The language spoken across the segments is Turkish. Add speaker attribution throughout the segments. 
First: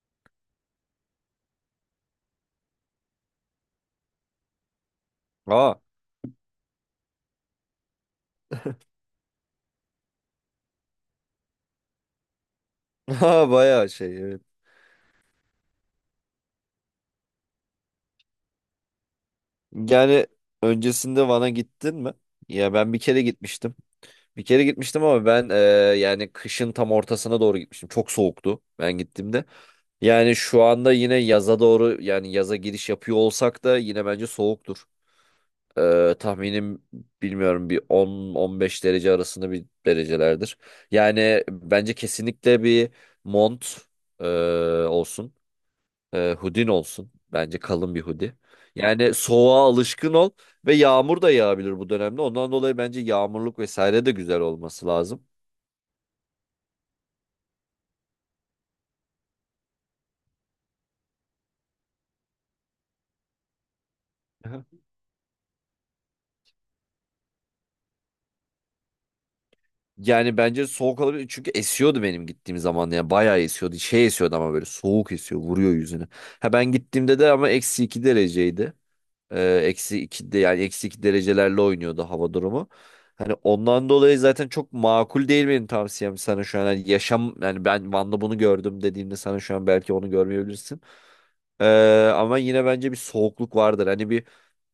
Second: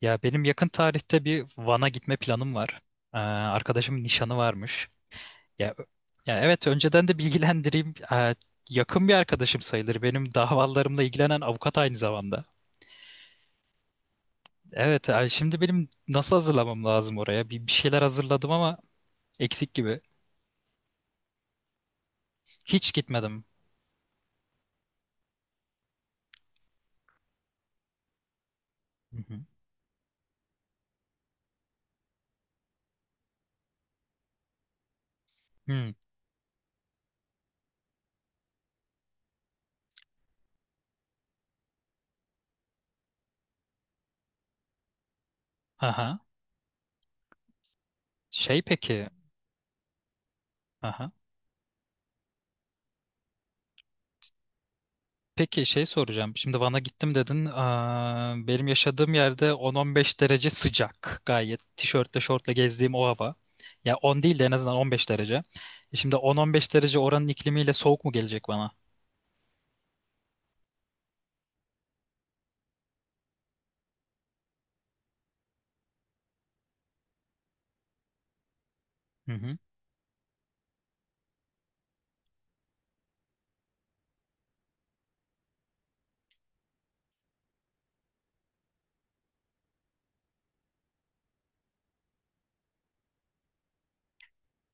Speaker 1: Ya benim yakın tarihte bir Van'a gitme planım var. Arkadaşımın nişanı varmış.
Speaker 2: Aa,
Speaker 1: Ya, ya, evet önceden de bilgilendireyim. Yakın bir arkadaşım sayılır. Benim davalarımla ilgilenen avukat aynı zamanda.
Speaker 2: ha, bayağı şey evet.
Speaker 1: Evet yani şimdi benim nasıl hazırlamam lazım oraya? Bir şeyler hazırladım ama eksik gibi.
Speaker 2: Yani öncesinde Van'a gittin mi? Ya
Speaker 1: Hiç
Speaker 2: ben bir kere
Speaker 1: gitmedim.
Speaker 2: gitmiştim. Bir kere gitmiştim ama ben yani kışın tam ortasına doğru gitmiştim. Çok soğuktu ben
Speaker 1: Hı hı.
Speaker 2: gittiğimde. Yani şu anda yine yaza doğru yani yaza giriş yapıyor olsak da yine bence soğuktur.
Speaker 1: Hmm.
Speaker 2: Tahminim bilmiyorum bir 10-15 derece arasında bir derecelerdir. Yani bence kesinlikle bir mont e, olsun.
Speaker 1: Aha.
Speaker 2: Hudin olsun. Bence kalın bir hoodie.
Speaker 1: Şey peki.
Speaker 2: Yani soğuğa alışkın ol ve
Speaker 1: Aha.
Speaker 2: yağmur da yağabilir bu dönemde. Ondan dolayı bence yağmurluk vesaire de güzel olması lazım.
Speaker 1: Peki şey soracağım. Şimdi Van'a gittim dedin. Benim yaşadığım yerde 10-15 derece sıcak. Gayet tişörtle şortla gezdiğim o hava. Ya 10 değil de en
Speaker 2: Aha.
Speaker 1: azından 15 derece. Şimdi 10-15 derece oranın iklimiyle soğuk mu gelecek bana?
Speaker 2: Yani bence soğuk olabilir. Çünkü esiyordu benim gittiğim zaman. Yani bayağı esiyordu. Şey esiyordu ama böyle soğuk esiyor. Vuruyor yüzüne. Ha ben gittiğimde de ama -2 dereceydi.
Speaker 1: Hı
Speaker 2: Ee,
Speaker 1: hı.
Speaker 2: eksi iki de yani -2 derecelerle oynuyordu hava durumu. Hani ondan dolayı zaten çok makul değil benim tavsiyem sana şu an. Hani yaşam yani ben Van'da bunu gördüm dediğimde sana şu an belki onu görmeyebilirsin. Ee, ama yine bence bir soğukluk vardır. Hani bir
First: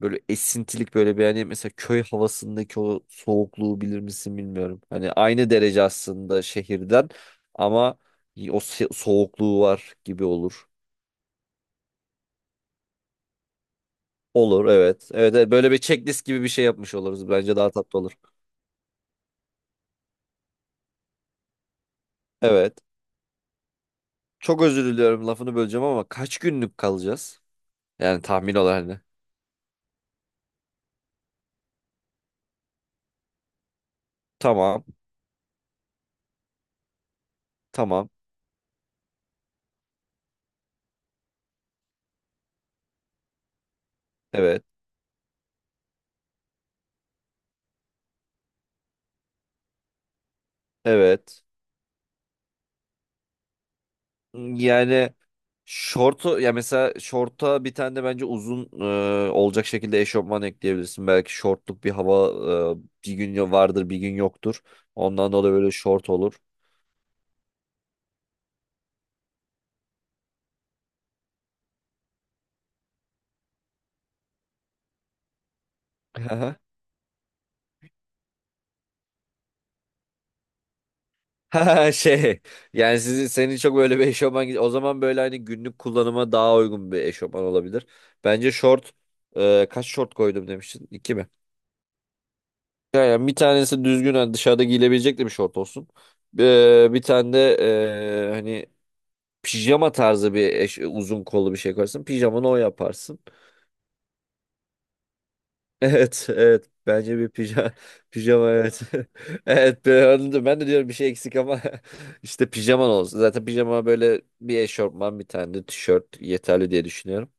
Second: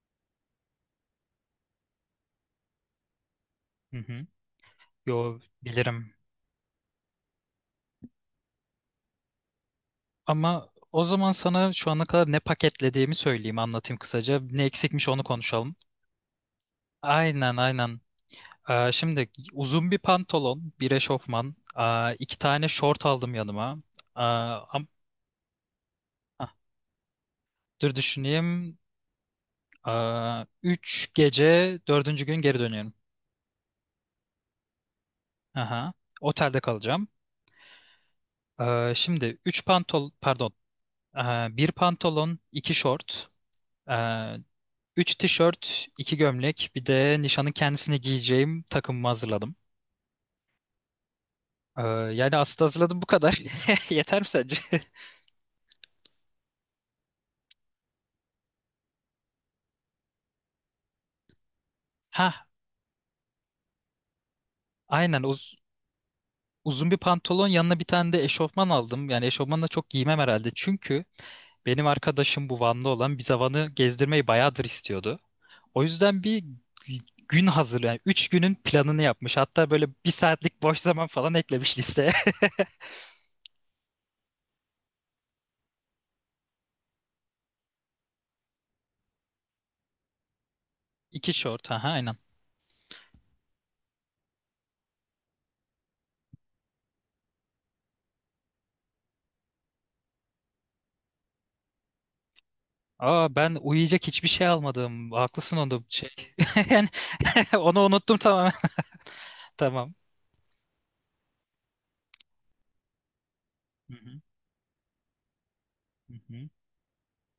Speaker 2: böyle esintilik böyle bir hani mesela köy havasındaki o soğukluğu
Speaker 1: Hı
Speaker 2: bilir
Speaker 1: hı.
Speaker 2: misin bilmiyorum. Hani
Speaker 1: Yo
Speaker 2: aynı derece
Speaker 1: bilirim.
Speaker 2: aslında şehirden ama o soğukluğu var gibi olur.
Speaker 1: Ama o zaman sana şu ana kadar ne paketlediğimi söyleyeyim, anlatayım kısaca. Ne
Speaker 2: Olur
Speaker 1: eksikmiş
Speaker 2: evet.
Speaker 1: onu
Speaker 2: Evet, evet. Böyle
Speaker 1: konuşalım.
Speaker 2: bir checklist gibi bir şey yapmış oluruz.
Speaker 1: Aynen,
Speaker 2: Bence daha tatlı
Speaker 1: aynen.
Speaker 2: olur.
Speaker 1: Şimdi uzun bir pantolon, bir eşofman, iki tane
Speaker 2: Evet.
Speaker 1: şort aldım yanıma. Aa,
Speaker 2: Çok özür
Speaker 1: am-
Speaker 2: diliyorum lafını böleceğim ama kaç günlük kalacağız?
Speaker 1: Dur
Speaker 2: Yani tahmin
Speaker 1: düşüneyim.
Speaker 2: olarak ne?
Speaker 1: 3 gece dördüncü gün geri dönüyorum.
Speaker 2: Tamam.
Speaker 1: Aha. Otelde kalacağım.
Speaker 2: Tamam.
Speaker 1: Şimdi üç pantol pardon. Bir pantolon, iki şort, ee,
Speaker 2: Evet.
Speaker 1: üç tişört, iki gömlek, bir de nişanın kendisine giyeceğim takımımı hazırladım.
Speaker 2: Evet.
Speaker 1: Yani aslında hazırladım bu kadar. Yeter mi sence?
Speaker 2: Yani şortu ya mesela şorta bir tane de bence uzun olacak şekilde eşofman ekleyebilirsin. Belki şortluk bir hava
Speaker 1: Ha,
Speaker 2: bir gün vardır bir gün yoktur.
Speaker 1: aynen,
Speaker 2: Ondan dolayı böyle şort olur.
Speaker 1: uzun bir pantolon yanına bir tane de eşofman aldım. Yani eşofmanla çok giymem herhalde. Çünkü benim arkadaşım, bu Van'da olan, bize Van'ı gezdirmeyi bayağıdır istiyordu. O yüzden bir gün hazır, yani 3 günün planını yapmış. Hatta böyle bir saatlik boş zaman falan eklemiş
Speaker 2: Ha
Speaker 1: listeye.
Speaker 2: şey yani sizi senin çok böyle bir eşofman o zaman böyle hani günlük kullanıma daha uygun bir eşofman olabilir. Bence şort kaç şort koydum demiştin? İki mi?
Speaker 1: İki short, ha aynen.
Speaker 2: Yani bir tanesi düzgün hani dışarıda giyilebilecek de bir şort olsun. Bir tane de hani pijama tarzı bir uzun kollu bir şey koyarsın. Pijamanı o yaparsın.
Speaker 1: Ben uyuyacak hiçbir şey almadım. Haklısın onda, bu şey.
Speaker 2: Evet, evet.
Speaker 1: Yani
Speaker 2: Bence bir pijama,
Speaker 1: onu unuttum
Speaker 2: pijama
Speaker 1: tamamen.
Speaker 2: evet. Evet,
Speaker 1: Tamam.
Speaker 2: ben de diyorum bir şey eksik ama işte pijaman olsun. Zaten pijama
Speaker 1: Hı hı,
Speaker 2: böyle bir eşofman bir tane de
Speaker 1: hı
Speaker 2: tişört
Speaker 1: hı.
Speaker 2: yeterli diye düşünüyorum.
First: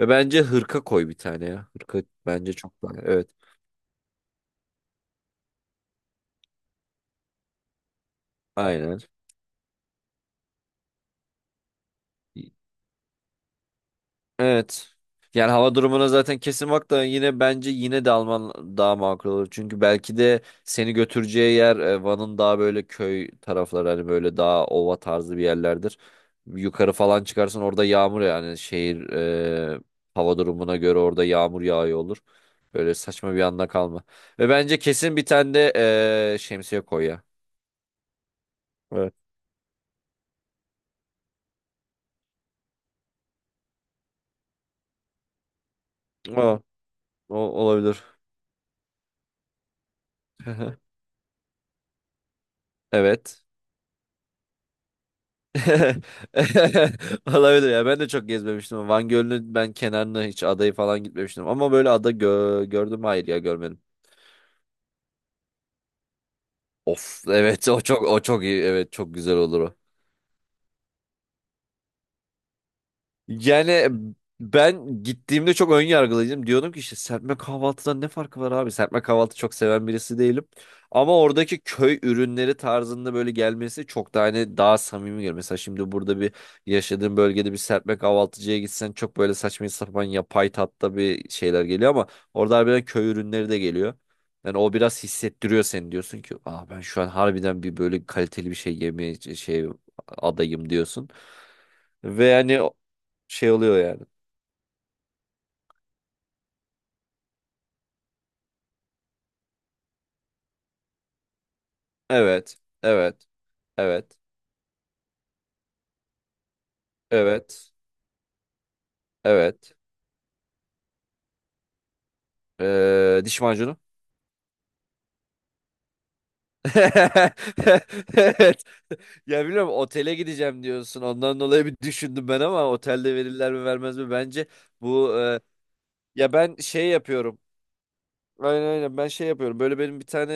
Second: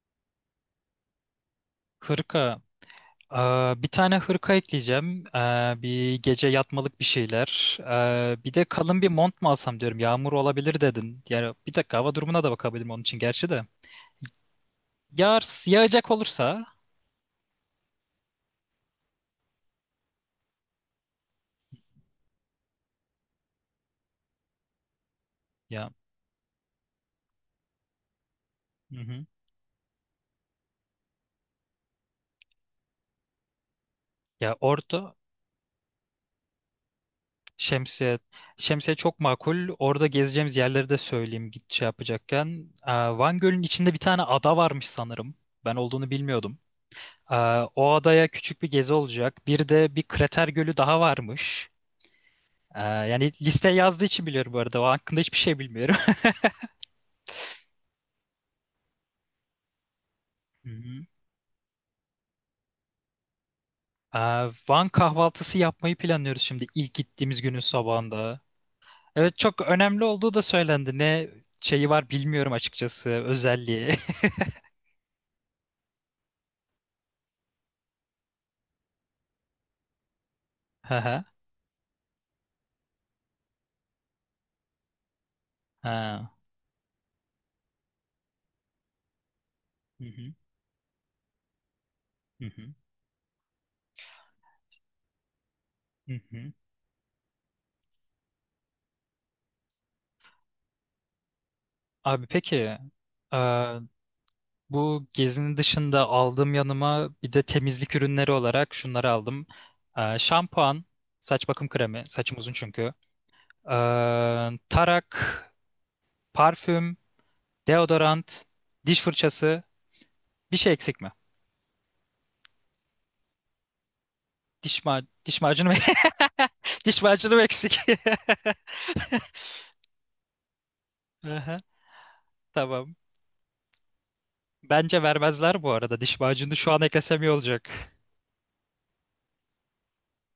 Speaker 2: Ve bence hırka koy bir tane ya. Hırka bence
Speaker 1: Hırka.
Speaker 2: çok daha evet.
Speaker 1: Ee, Bir tane hırka ekleyeceğim. Bir gece yatmalık bir şeyler. Bir de
Speaker 2: Aynen.
Speaker 1: kalın bir mont mu alsam diyorum. Yağmur olabilir dedin. Yani bir dakika hava durumuna da bakabilirim onun için gerçi de.
Speaker 2: Evet. Yani
Speaker 1: Yağar,
Speaker 2: hava durumuna
Speaker 1: yağacak
Speaker 2: zaten
Speaker 1: olursa
Speaker 2: kesin bak da yine bence yine de Alman daha makul olur. Çünkü belki de seni götüreceği yer Van'ın daha böyle köy tarafları hani böyle daha ova tarzı bir
Speaker 1: ya.
Speaker 2: yerlerdir. Yukarı falan çıkarsan orada yağmur yani
Speaker 1: Hı
Speaker 2: şehir
Speaker 1: hı.
Speaker 2: hava durumuna göre orada yağmur yağıyor olur. Böyle saçma bir anda kalma. Ve
Speaker 1: Ya
Speaker 2: bence
Speaker 1: orada
Speaker 2: kesin bir tane de şemsiye koy ya.
Speaker 1: şemsiye, şemsiye
Speaker 2: Evet.
Speaker 1: çok makul. Orada gezeceğimiz yerleri de söyleyeyim git şey yapacakken. Van Gölü'nün içinde bir tane ada varmış sanırım. Ben olduğunu bilmiyordum.
Speaker 2: O, o
Speaker 1: Ee, O
Speaker 2: olabilir.
Speaker 1: adaya küçük bir gezi olacak. Bir de bir krater gölü daha varmış. Yani
Speaker 2: Evet.
Speaker 1: listeye yazdığı için biliyorum bu arada. O hakkında hiçbir şey bilmiyorum.
Speaker 2: Olabilir ya. Ben de çok gezmemiştim. Van Gölü'nün ben kenarına hiç
Speaker 1: Hı
Speaker 2: adayı falan
Speaker 1: hı.
Speaker 2: gitmemiştim. Ama böyle ada gördüm mü? Hayır ya görmedim.
Speaker 1: Ee, Van kahvaltısı yapmayı planlıyoruz şimdi, ilk
Speaker 2: Of
Speaker 1: gittiğimiz günün
Speaker 2: evet o çok o
Speaker 1: sabahında.
Speaker 2: çok iyi. Evet çok güzel
Speaker 1: Evet,
Speaker 2: olur
Speaker 1: çok
Speaker 2: o.
Speaker 1: önemli olduğu da söylendi. Ne şeyi var bilmiyorum açıkçası,
Speaker 2: Yani
Speaker 1: özelliği.
Speaker 2: ben gittiğimde çok ön yargılıydım. Diyordum ki işte serpme kahvaltıdan ne farkı var abi? Serpme kahvaltı çok seven birisi değilim.
Speaker 1: Hı
Speaker 2: Ama
Speaker 1: hı.
Speaker 2: oradaki köy ürünleri tarzında böyle gelmesi çok daha hani daha samimi geliyor. Mesela şimdi burada
Speaker 1: Ha.
Speaker 2: bir yaşadığım bölgede bir serpme kahvaltıcıya gitsen çok böyle saçma
Speaker 1: Hı
Speaker 2: sapan
Speaker 1: hı.
Speaker 2: yapay tatta bir şeyler geliyor ama
Speaker 1: Hı
Speaker 2: orada
Speaker 1: hı.
Speaker 2: harbiden köy ürünleri de geliyor. Yani o biraz hissettiriyor seni
Speaker 1: Hı
Speaker 2: diyorsun ki
Speaker 1: hı.
Speaker 2: ah ben şu an harbiden bir böyle kaliteli bir şey yemeye şey adayım diyorsun. Ve
Speaker 1: Abi
Speaker 2: yani
Speaker 1: peki, ee,
Speaker 2: şey oluyor yani.
Speaker 1: bu gezinin dışında aldığım yanıma bir de temizlik ürünleri olarak şunları aldım. Şampuan, saç bakım kremi, saçım uzun
Speaker 2: Evet.
Speaker 1: çünkü.
Speaker 2: Evet. Evet.
Speaker 1: Tarak, parfüm,
Speaker 2: Evet.
Speaker 1: deodorant, diş fırçası,
Speaker 2: Evet.
Speaker 1: bir şey eksik mi?
Speaker 2: Diş macunu.
Speaker 1: Diş macunu mu? Diş macunu mu eksik?
Speaker 2: Evet. Ya biliyorum otele gideceğim diyorsun. Ondan
Speaker 1: Aha,
Speaker 2: dolayı bir düşündüm ben ama
Speaker 1: tamam.
Speaker 2: otelde verirler mi vermez mi? Bence
Speaker 1: Bence
Speaker 2: bu e,
Speaker 1: vermezler bu arada. Diş
Speaker 2: ya
Speaker 1: macunu
Speaker 2: ben
Speaker 1: şu an
Speaker 2: şey
Speaker 1: eklesem iyi
Speaker 2: yapıyorum.
Speaker 1: olacak.
Speaker 2: Aynen aynen ben şey yapıyorum. Böyle benim bir tane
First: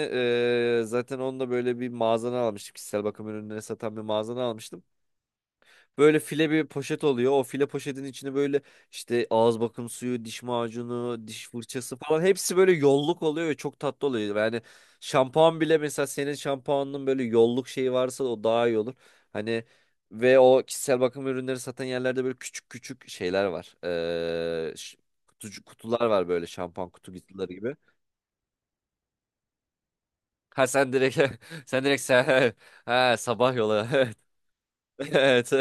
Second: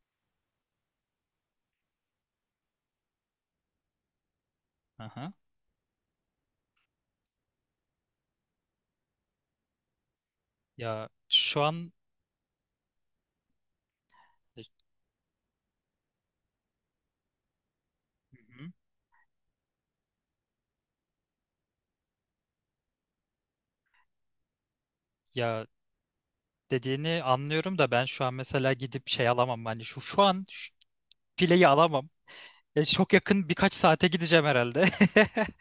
Speaker 2: zaten onunla böyle bir mağazana almıştım. Kişisel bakım ürünleri satan bir mağazana almıştım.
Speaker 1: Aha.
Speaker 2: Böyle file bir poşet oluyor. O file poşetin içine böyle işte ağız bakım suyu, diş
Speaker 1: Ya
Speaker 2: macunu, diş
Speaker 1: şu an
Speaker 2: fırçası falan hepsi böyle yolluk oluyor ve çok tatlı oluyor.
Speaker 1: e,
Speaker 2: Yani şampuan bile mesela senin şampuanının böyle yolluk şeyi varsa o
Speaker 1: Hı
Speaker 2: daha
Speaker 1: hı.
Speaker 2: iyi olur. Hani ve o kişisel bakım ürünleri satan yerlerde böyle küçük küçük şeyler var. Ee, ş- kutucu,
Speaker 1: Ya
Speaker 2: kutular var böyle şampuan kutu
Speaker 1: dediğini
Speaker 2: kutuları gibi.
Speaker 1: anlıyorum da ben şu an mesela gidip şey alamam. Hani şu an
Speaker 2: Ha
Speaker 1: şu
Speaker 2: sen direkt
Speaker 1: fileyi
Speaker 2: sen direkt
Speaker 1: alamam.
Speaker 2: sen
Speaker 1: Ya çok
Speaker 2: ha
Speaker 1: yakın
Speaker 2: sabah
Speaker 1: birkaç
Speaker 2: yola
Speaker 1: saate
Speaker 2: evet.
Speaker 1: gideceğim herhalde.
Speaker 2: Evet.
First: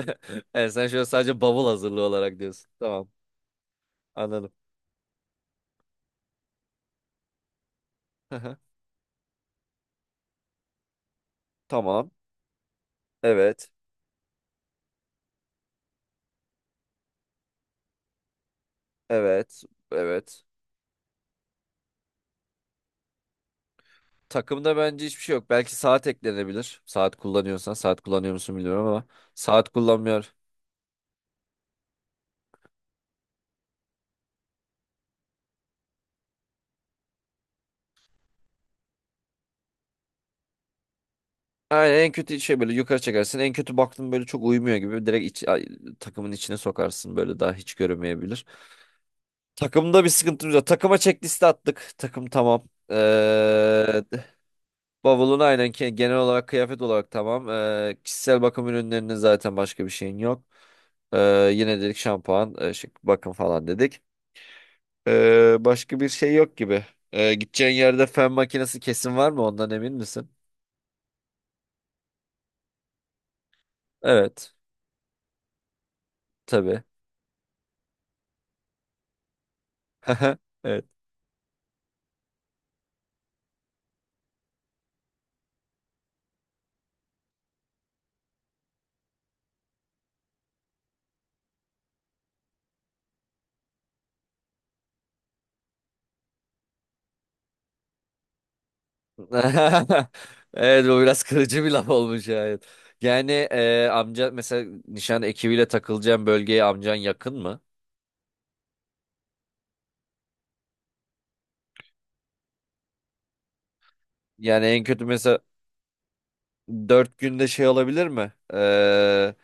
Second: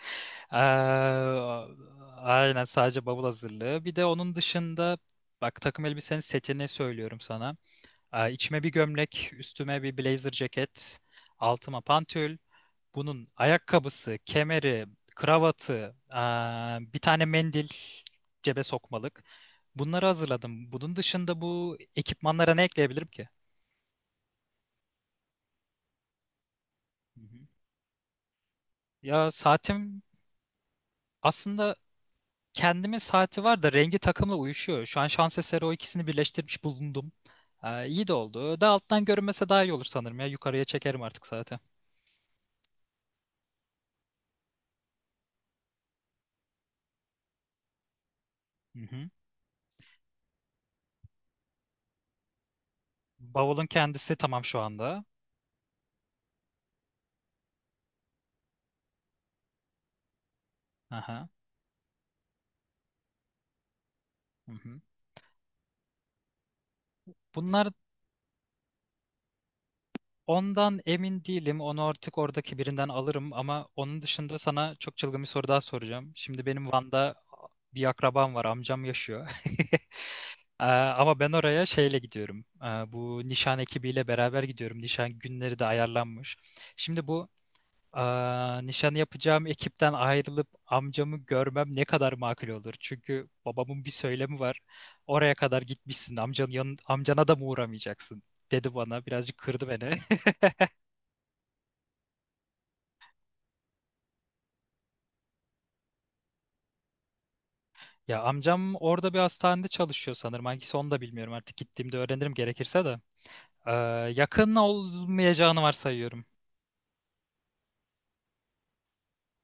Speaker 1: Eee,
Speaker 2: Evet, sen şöyle sadece bavul hazırlığı olarak
Speaker 1: Aynen,
Speaker 2: diyorsun.
Speaker 1: sadece
Speaker 2: Tamam.
Speaker 1: bavul hazırlığı. Bir de onun
Speaker 2: Anladım.
Speaker 1: dışında bak, takım elbisenin setini söylüyorum sana.
Speaker 2: Hı hı.
Speaker 1: İçime bir gömlek, üstüme bir blazer ceket, altıma
Speaker 2: Tamam.
Speaker 1: pantül. Bunun
Speaker 2: Evet.
Speaker 1: ayakkabısı, kemeri, kravatı, bir tane mendil cebe sokmalık.
Speaker 2: Evet.
Speaker 1: Bunları
Speaker 2: Evet.
Speaker 1: hazırladım. Bunun dışında bu ekipmanlara ne ekleyebilirim ki?
Speaker 2: Takımda bence hiçbir şey yok. Belki saat eklenebilir. Saat
Speaker 1: Hı hı.
Speaker 2: kullanıyorsan. Saat kullanıyor musun bilmiyorum ama.
Speaker 1: Ya
Speaker 2: Saat
Speaker 1: saatim
Speaker 2: kullanmıyor.
Speaker 1: aslında, kendimin saati var da rengi takımla uyuşuyor. Şu an şans eseri o ikisini birleştirmiş bulundum. İyi de oldu. Daha alttan görünmese daha iyi olur sanırım ya. Yukarıya çekerim artık saati.
Speaker 2: Aynen en kötü şey böyle yukarı çekersin. En kötü baktın böyle çok uyumuyor gibi. Direkt takımın içine sokarsın. Böyle daha hiç görünmeyebilir.
Speaker 1: Hı hı.
Speaker 2: Takımda bir sıkıntımız yok. Takıma checklist attık. Takım tamam.
Speaker 1: Bavulun
Speaker 2: Ee,
Speaker 1: kendisi tamam şu anda.
Speaker 2: Bavulun aynen genel olarak kıyafet olarak tamam. Kişisel bakım ürünlerinin zaten başka bir şeyin yok.
Speaker 1: Aha.
Speaker 2: Ee, yine dedik şampuan, şık bakım falan dedik.
Speaker 1: Hı hı.
Speaker 2: Başka bir şey yok gibi. Ee,
Speaker 1: Bunlar,
Speaker 2: gideceğin yerde fön makinesi kesin var mı? Ondan emin misin?
Speaker 1: ondan emin değilim. Onu artık oradaki birinden alırım, ama onun dışında
Speaker 2: Evet.
Speaker 1: sana çok çılgın bir soru daha soracağım. Şimdi benim
Speaker 2: Tabii.
Speaker 1: Van'da bir akrabam var. Amcam yaşıyor.
Speaker 2: Evet.
Speaker 1: Ama ben oraya şeyle gidiyorum. Bu nişan ekibiyle beraber gidiyorum. Nişan günleri de ayarlanmış. Şimdi bu nişanı yapacağım ekipten ayrılıp amcamı görmem ne kadar makul olur? Çünkü babamın bir söylemi var. Oraya kadar gitmişsin. Amcana da mı uğramayacaksın, dedi bana. Birazcık kırdı beni.
Speaker 2: Evet bu biraz kırıcı bir laf olmuş yani. Yani amca mesela nişan ekibiyle takılacağın bölgeye amcan yakın mı?
Speaker 1: Ya amcam orada bir hastanede çalışıyor sanırım. Hangisi onu da bilmiyorum artık. Gittiğimde öğrenirim gerekirse de. Ee, Yakın
Speaker 2: Yani en kötü mesela
Speaker 1: olmayacağını varsayıyorum.
Speaker 2: 4 günde şey olabilir mi? Ee,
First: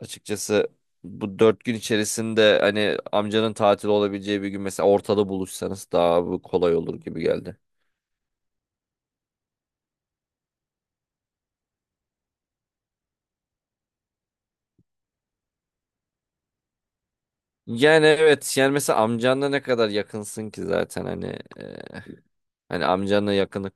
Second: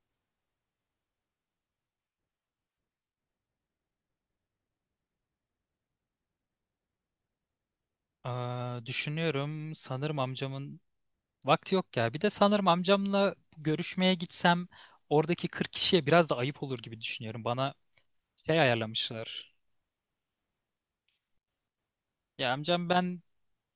Speaker 2: açıkçası bu 4 gün içerisinde hani amcanın tatil olabileceği bir gün mesela ortada buluşsanız daha bu kolay olur gibi geldi.
Speaker 1: Düşünüyorum, sanırım amcamın vakti yok ya. Bir de sanırım amcamla görüşmeye gitsem oradaki 40 kişiye biraz da ayıp olur gibi düşünüyorum. Bana
Speaker 2: Yani evet
Speaker 1: şey
Speaker 2: yani mesela amcanla
Speaker 1: ayarlamışlar.
Speaker 2: ne kadar yakınsın ki zaten hani e,
Speaker 1: Ya
Speaker 2: hani
Speaker 1: amcam, ben
Speaker 2: amcanla yakınlık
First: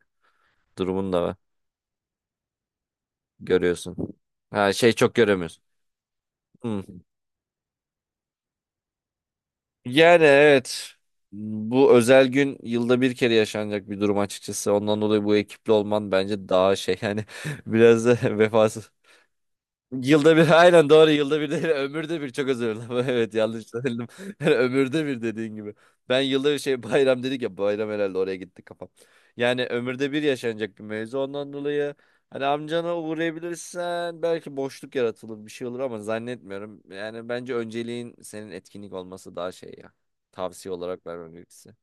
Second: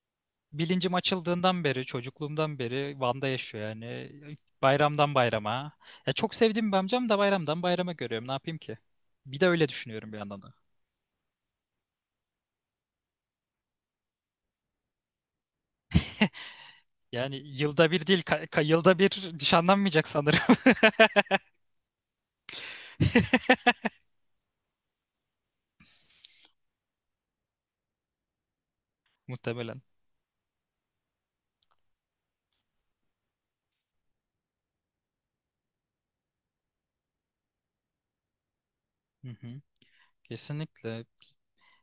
Speaker 1: bilincim
Speaker 2: durumunu da
Speaker 1: açıldığından beri, çocukluğumdan beri Van'da yaşıyor
Speaker 2: görüyorsun.
Speaker 1: yani.
Speaker 2: Ha şey
Speaker 1: Bayramdan
Speaker 2: çok göremiyorsun.
Speaker 1: bayrama. Ya çok sevdiğim bir
Speaker 2: Hmm.
Speaker 1: amcam, da bayramdan bayrama görüyorum. Ne yapayım ki? Bir de öyle düşünüyorum bir
Speaker 2: Yani
Speaker 1: yandan da.
Speaker 2: evet bu özel gün yılda bir kere yaşanacak bir durum açıkçası. Ondan dolayı bu ekiple olman bence daha şey yani
Speaker 1: Yani yılda bir
Speaker 2: biraz
Speaker 1: değil,
Speaker 2: da vefasız.
Speaker 1: yılda bir nişanlanmayacak
Speaker 2: Yılda
Speaker 1: sanırım.
Speaker 2: bir aynen doğru yılda bir değil ömürde bir çok özür dilerim evet yanlış söyledim. Yani ömürde bir dediğin gibi ben yılda bir şey bayram dedik ya bayram herhalde oraya gitti kafam yani
Speaker 1: Muhtemelen.
Speaker 2: ömürde bir yaşanacak bir mevzu ondan dolayı hani amcana uğrayabilirsen belki boşluk yaratılır bir şey olur ama zannetmiyorum yani bence önceliğin senin etkinlik
Speaker 1: Hı
Speaker 2: olması daha
Speaker 1: hı.
Speaker 2: şey ya tavsiye
Speaker 1: Kesinlikle.
Speaker 2: olarak vermem gerekirse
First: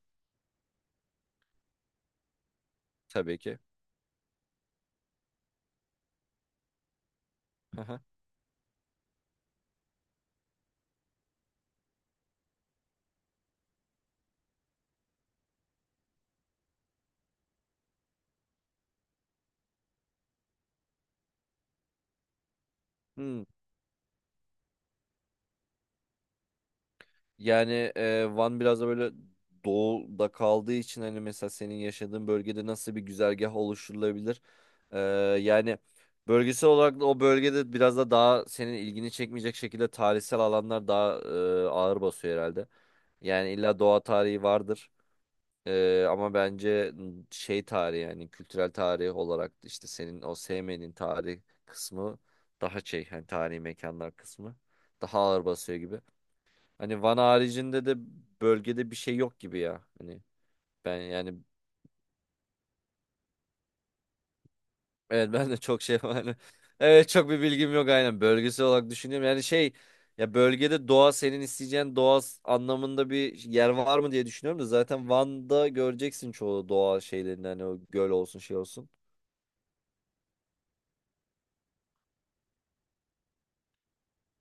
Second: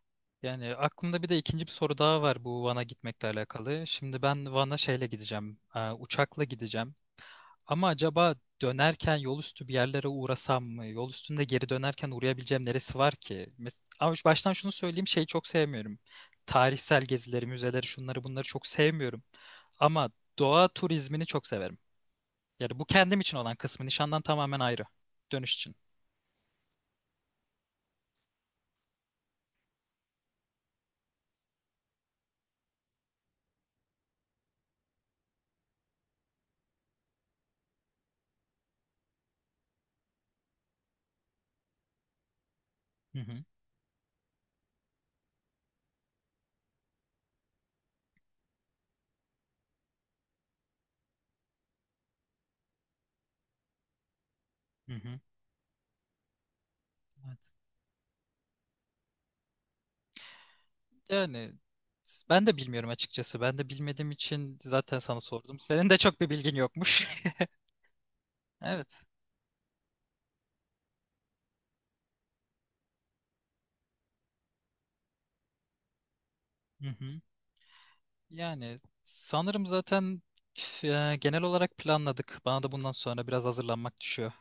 Speaker 1: Yani aklımda bir de ikinci bir soru daha var, bu Van'a gitmekle
Speaker 2: tabii ki.
Speaker 1: alakalı. Şimdi ben Van'a şeyle gideceğim, uçakla gideceğim.
Speaker 2: Hı
Speaker 1: Ama
Speaker 2: hı.
Speaker 1: acaba dönerken yol üstü bir yerlere uğrasam mı? Yol üstünde geri dönerken uğrayabileceğim neresi var ki? Ama baştan şunu söyleyeyim, şeyi çok sevmiyorum. Tarihsel gezileri, müzeleri, şunları bunları çok sevmiyorum. Ama doğa turizmini çok severim. Yani bu kendim için
Speaker 2: Hmm.
Speaker 1: olan kısmı, nişandan tamamen ayrı. Dönüş için.
Speaker 2: Yani Van biraz da böyle doğuda kaldığı için hani mesela senin yaşadığın bölgede nasıl bir güzergah oluşturulabilir? E, yani bölgesel olarak da o bölgede biraz da daha senin ilgini çekmeyecek şekilde tarihsel alanlar daha ağır basıyor herhalde.
Speaker 1: Hı hı.
Speaker 2: Yani illa doğa tarihi vardır. Ama bence şey tarihi yani kültürel tarih olarak işte senin o sevmenin tarih kısmı daha şey hani tarihi mekanlar kısmı
Speaker 1: Hı
Speaker 2: daha
Speaker 1: hı.
Speaker 2: ağır basıyor gibi. Hani Van
Speaker 1: Evet.
Speaker 2: haricinde de bölgede bir şey yok gibi ya. Hani ben yani
Speaker 1: Yani, ben de bilmiyorum açıkçası. Ben de bilmediğim için zaten sana
Speaker 2: evet ben de
Speaker 1: sordum.
Speaker 2: çok
Speaker 1: Senin de
Speaker 2: şey
Speaker 1: çok bir
Speaker 2: var.
Speaker 1: bilgin yokmuş.
Speaker 2: Evet çok bir bilgim yok aynen bölgesel olarak
Speaker 1: Evet.
Speaker 2: düşünüyorum. Yani şey ya bölgede doğa senin isteyeceğin doğa anlamında bir yer var mı diye düşünüyorum da zaten Van'da göreceksin çoğu
Speaker 1: Hı
Speaker 2: doğa
Speaker 1: hı.
Speaker 2: şeylerini hani o göl olsun şey
Speaker 1: Yani
Speaker 2: olsun.
Speaker 1: sanırım zaten, genel olarak planladık. Bana da bundan sonra biraz hazırlanmak düşüyor.